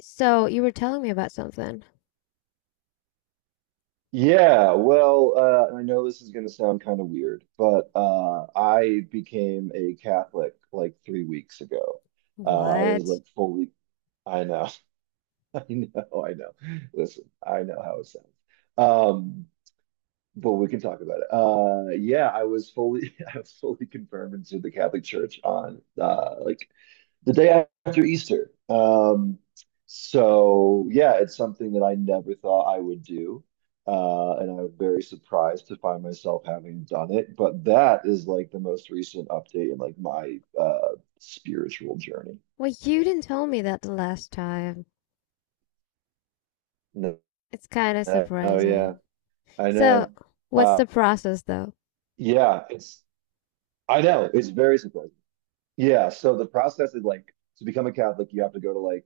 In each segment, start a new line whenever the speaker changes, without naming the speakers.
So you were telling me about something.
Yeah, well, I know this is going to sound kind of weird, but I became a Catholic like 3 weeks ago. I was
What?
like fully, I know, I know, I know. Listen, I know how it sounds. Um, but we can talk about it. Yeah, I was fully confirmed into the Catholic Church on like the day after Easter. So yeah, it's something that I never thought I would do. And I was very surprised to find myself having done it. But that is like the most recent update in like my spiritual journey.
Well, you didn't tell me that the last time.
No,
It's kind of
no, oh yeah,
surprising.
I
So,
know.
what's
Uh,
the process though?
yeah, it's I know it's very surprising. Yeah, so the process is like to become a Catholic, you have to go to like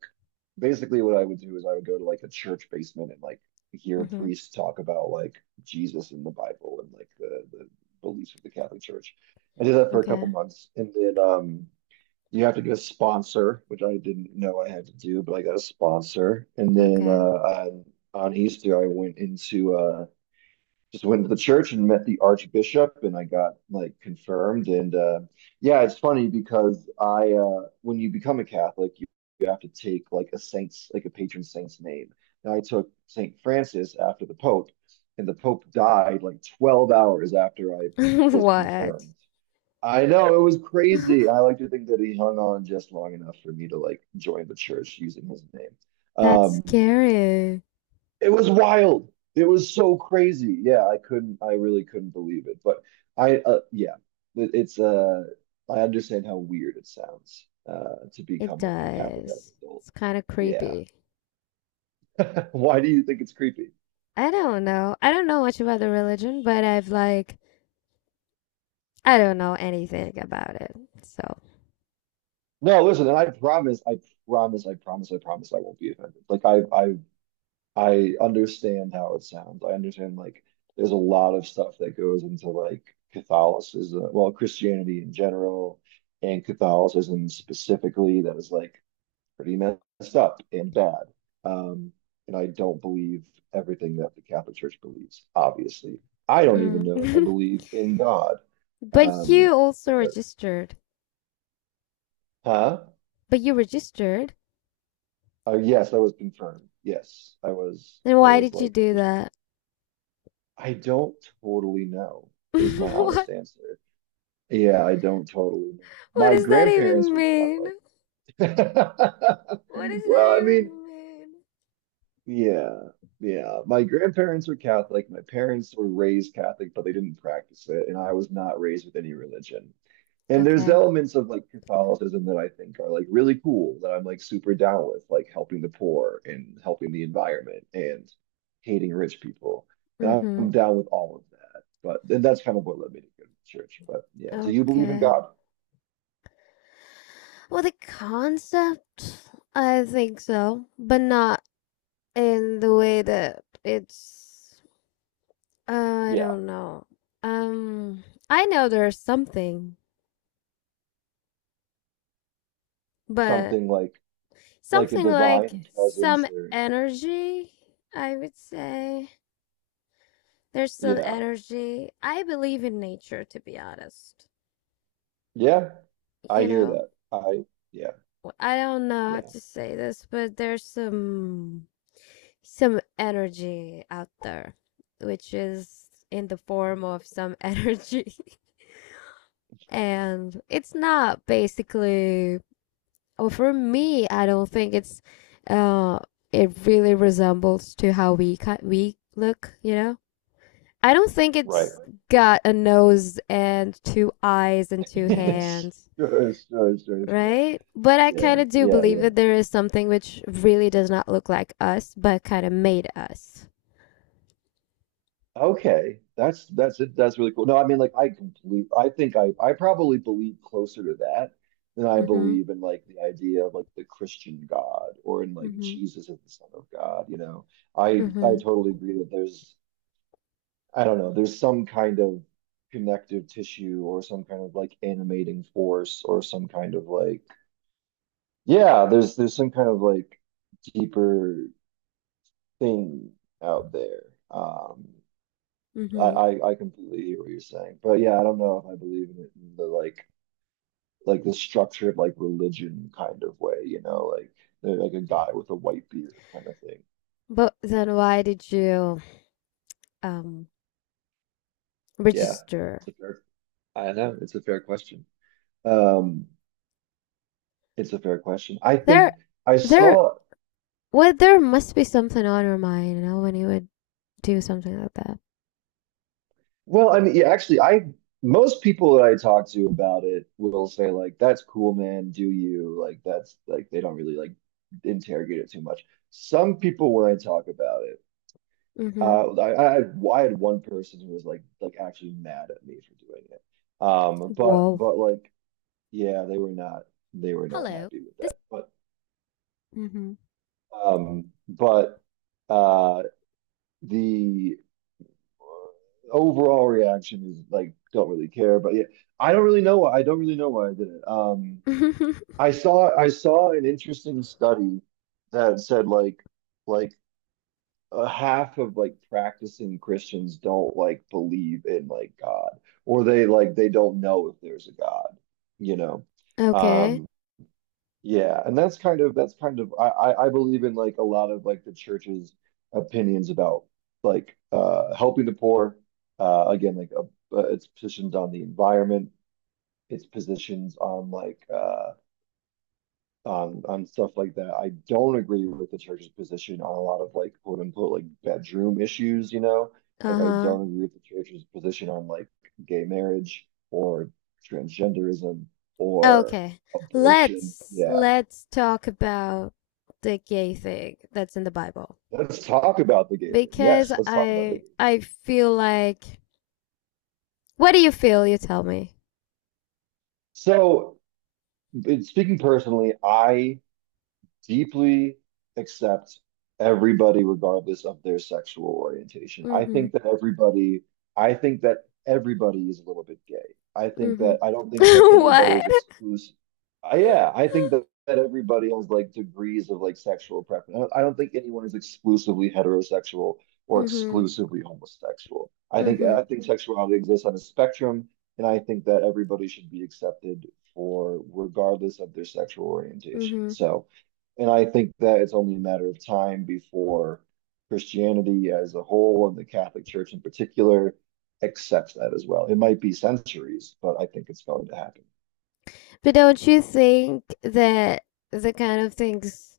basically what I would do is I would go to like a church basement and like hear
Mm-hmm.
priests talk about like Jesus and the Bible and like the beliefs of the Catholic Church. I did that for a couple
Okay.
months, and then you have to get a sponsor, which I didn't know I had to do, but I got a sponsor, and then
Okay.
on Easter I went into just went to the church and met the archbishop and I got like confirmed. And yeah, it's funny because I when you become a Catholic, you have to take like a saint's, like, a patron saint's name, and I took Saint Francis after the Pope. And the Pope died like 12 hours after I was
What?
confirmed. I know it was crazy. I like to think that he hung on just long enough for me to like join the church using his name.
That's
um
scary.
it was wild. It was so crazy. Yeah, I really couldn't believe it. But yeah, it, it's, uh, I understand how weird it sounds, to
It
become like a Catholic as an
does.
adult.
It's kind of
Yeah.
creepy.
Why do you think it's creepy?
I don't know. I don't know much about the religion, but I don't know anything about it. So,
No, listen, and I promise, I promise, I promise, I promise I won't be offended. Like I understand how it sounds. I understand like there's a lot of stuff that goes into like Catholicism, well, Christianity in general and Catholicism specifically that is like pretty messed up and bad. Um, and I don't believe everything that the Catholic Church believes, obviously. I don't even know if I
mm.
believe in God.
But
Um,
you also
but,
registered.
huh?
But you registered,
Yes, I was confirmed. Yes, I was.
then
I
why
was
did you
like
do
officially.
that?
I don't totally know. Is my honest
What
answer. Yeah, I don't totally know.
what
My
does that
grandparents
even
were
mean?
Catholic.
What does that
Well, I mean,
even mean?
yeah, yeah. My grandparents were Catholic. My parents were raised Catholic, but they didn't practice it, and I was not raised with any religion. And there's
Okay.
elements of like Catholicism that I think are like really cool that I'm like super down with, like helping the poor and helping the environment and hating rich people. And
Mm-hmm.
I'm down with all of that. But and that's kind of what led me to go to church. But yeah, do you believe in
Okay.
God?
Well, the concept, I think so, but not in the way that it's I
Yeah,
don't know. Um, I know there's something, but
something like a
something like
divine
some
presence, or
energy, I would say. There's some
yeah.
energy. I believe in nature, to be honest.
Yeah, I
you
hear
know,
that. I Yeah,
I I don't know how
yeah,
to say this, but there's some energy out there, which is in the form of some energy. And it's not. For me, I don't think it's uh it really resembles to how we look, you know? I don't think
right.
it's got a nose and two eyes and two hands.
Sure, sure, sure, sure.
Right? But I
Yeah,
kind of do
yeah,
believe
yeah.
that there is something which really does not look like us, but kind of made us.
Okay, that's it. That's really cool. No, I mean, like, I complete. I think I probably believe closer to that than I
Mm-hmm.
believe in like the idea of like the Christian God or in like
Mm-hmm.
Jesus as the Son of God. You know, I I
Mm-hmm.
totally agree that there's I don't know, there's some kind of connective tissue or some kind of like animating force or some kind of like yeah, there's some kind of like deeper thing out there. Um, I,
Mm-hmm.
I I completely hear what you're saying, but yeah, I don't know if I believe in it in the like the structured like religion kind of way, you know, like they're like a guy with a white beard kind of thing.
But then why did you um
Yeah,
register?
it's a fair. I know it's a fair question. Um, it's a fair question. I
There
think I
there
saw.
well, there must be something on your mind, you know, when you would do something like that.
Well, I mean, yeah, actually, I most people that I talk to about it will say, like, "That's cool, man. Do you like that's like they don't really like interrogate it too much." Some people, when I talk about it,
Mm-hmm.
I had one person who was like actually mad at me for doing it. But
Whoa.
but like yeah, they were not
Hello.
happy with
This.
that. But
Mm-hmm.
um, but uh, the overall reaction is like don't really care. But yeah, I don't really know why I did it. I saw an interesting study that said like like a half of like practicing Christians don't like believe in like god or they like they don't know if there's a God you know
Okay.
um yeah, and that's kind of I believe in like a lot of like the church's opinions about like helping the poor. Again, like its positions on the environment, its positions on like on stuff like that. I don't agree with the church's position on a lot of like quote unquote like bedroom issues, you know? Like I
Uh-huh.
don't agree with the church's position on like gay marriage or transgenderism or
Okay.
abortion.
Let's
Yeah.
let's talk about the gay thing that's in the Bible.
Let's talk about the gay thing.
Because
Yes, let's talk about the gay
I
thing.
I feel like what do you feel? You tell me.
So, speaking personally, I deeply accept everybody regardless of their sexual orientation.
Mm-hmm.
I think that everybody is a little bit gay.
Mm-hmm.
I don't think that anybody
What?
is exclusive. Yeah, I think that everybody has like degrees of like sexual preference. I don't think anyone is exclusively heterosexual or
Mm-hmm.
exclusively homosexual.
Mm-hmm.
I think sexuality exists on a spectrum, and I think that everybody should be accepted for regardless of their sexual orientation.
Mm-hmm.
So, and I think that it's only a matter of time before Christianity as a whole and the Catholic Church in particular accepts that as well. It might be centuries, but I think it's going to happen.
But don't you think that the kind of things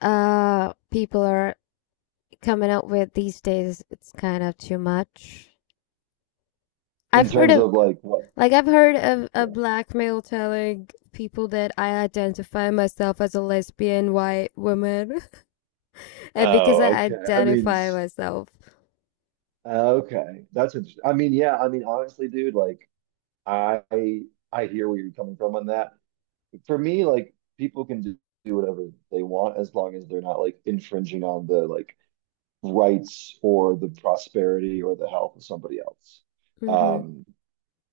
people are coming up with these days it's kind of too much?
In
I've heard
terms
of
of like what?
like I've heard of a
Yeah.
black male telling people that I identify myself as a lesbian white woman. Because I
Oh, okay. I mean,
identify myself.
okay. That's interesting. I mean, yeah, I mean, honestly, dude, like I I hear where you're coming from on that. For me, like people can do whatever they want as long as they're not like infringing on the like rights or the prosperity or the health of somebody else.
Mm-hmm.
Um,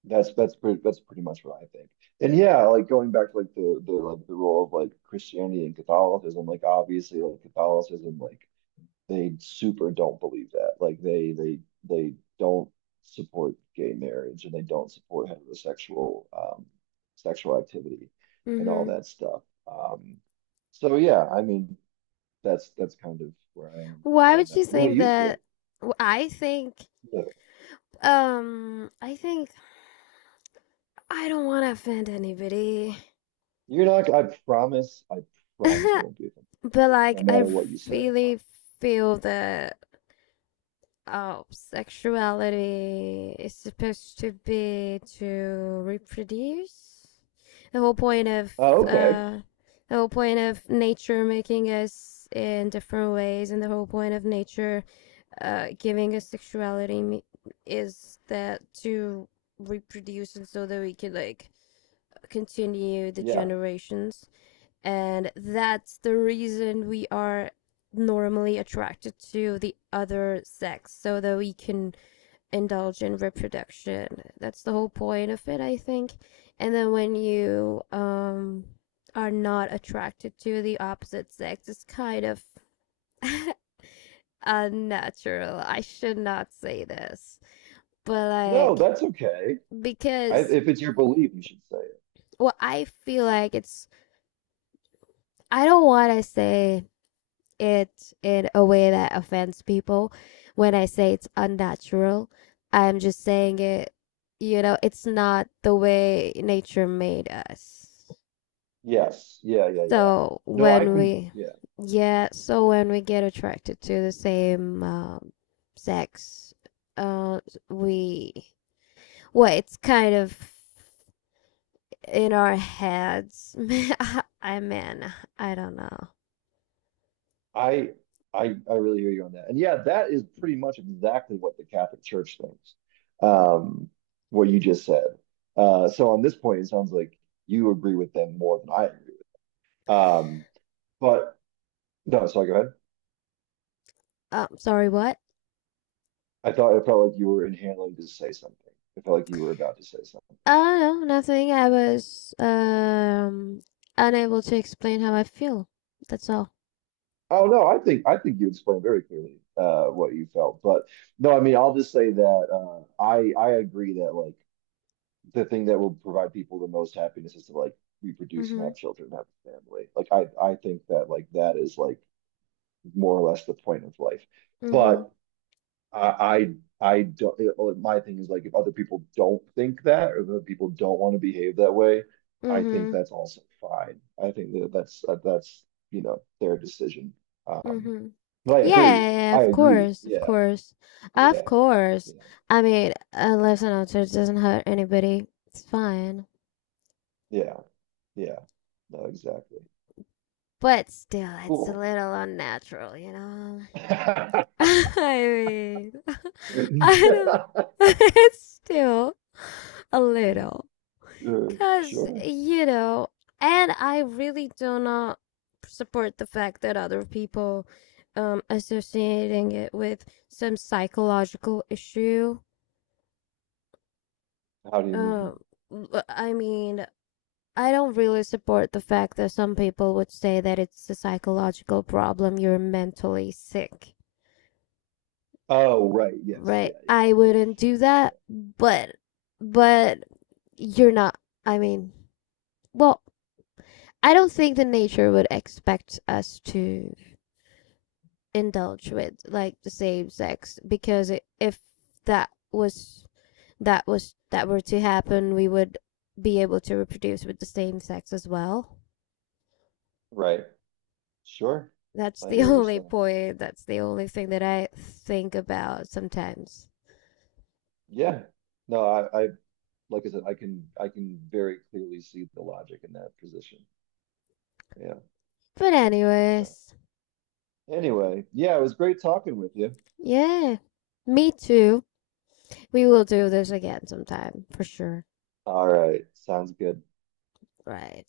that's pretty much what I think. And yeah, like going back to like the role of like Christianity and Catholicism, like obviously like Catholicism, like they super don't believe that. Like they don't support gay marriage and they don't support heterosexual sexual activity and all
Mm-hmm.
that stuff. Um so yeah, I mean that's kind of where I am
Why
on
would you
that. What do
think
you think?
that? I think,
Look,
I think I don't want to offend anybody.
you're not. I promise. I promise I won't be offended.
But
No
like, I
matter what you say, I promise.
really feel that sexuality is supposed to be to reproduce. The whole point of
Oh, okay.
uh, the whole point of nature making us in different ways, and the whole point of nature giving us is that to reproduce, and so that we can like continue the
Yeah.
generations, and that's the reason we are normally attracted to the other sex so that we can indulge in reproduction. That's the whole point of it, I think. And then when you are not attracted to the opposite sex, it's kind of unnatural. I should not say this, but
No,
like,
that's okay.
because,
If it's your belief, you should say it.
well, I feel like it's, I don't want to say it in a way that offends people. When I say it's unnatural, I'm just saying it, you know, it's not the way nature made us.
Yes. Yeah. Yeah. Yeah.
So
No, I
when
can.
we,
Yeah.
yeah, so when we get attracted to the same sex, uh, we, well, it's kind of in our heads. I mean, I don't know.
I. I really hear you on that. And yeah, that is pretty much exactly what the Catholic Church thinks. Um, what you just said. So on this point, it sounds like you agree with them more than I agree. Um, but no. Sorry. Go ahead.
Sorry, what?
I thought it felt like you were inhaling to say something. It felt like you were about to say something.
Oh, no, nothing. I was unable to explain how I feel. That's all.
Oh no, I think you explained very clearly what you felt. But no, I mean, I'll just say that I agree that like the thing that will provide people the most happiness is to like reproduce and
Mm-hmm.
have children, have a family. Like I think that like that is like more or less the point of life.
Mm-hmm.
But I don't. Like, my thing is like if other people don't think that, or if other people don't want to behave that way, I think
Mm-hmm.
that's also fine. I think that that's their decision. Um,
Mm-hmm.
but I agree.
Yeah, yeah,
I
of
agree.
course, of
Yeah.
course. Of
Yeah.
course.
Yeah.
I mean, a life's an altitude doesn't hurt anybody. It's fine.
Yeah. Yeah. No, exactly.
But still, it's a
Cool.
little unnatural, you know? I mean, I don't, it's still a little.
Sure.
Cause,
Sure.
you know, and I really do not support the fact that other people associating it with some psychological issue.
How do you
Um
mean?
I mean, I don't really support the fact that some people would say that it's a psychological problem, you're mentally sick.
Oh, right. Yes.
Right?
Yeah. Yeah.
I
Yeah.
wouldn't
Sure.
do
Yeah.
that, but you're not, I mean, well, I don't think the nature would expect us to indulge with like the same sex because if that was that were to happen we would be able to reproduce with the same sex as well.
Right. Sure.
That's
I
the
hear what you're
only
saying.
point, that's the only thing that I think about sometimes.
Yeah, no, like I said, I can very clearly see the logic in that position. Yeah.
But
So
anyways,
anyway, yeah, it was great talking with you.
yeah, me too, we will do this again sometime for sure.
All right, sounds good.
Right.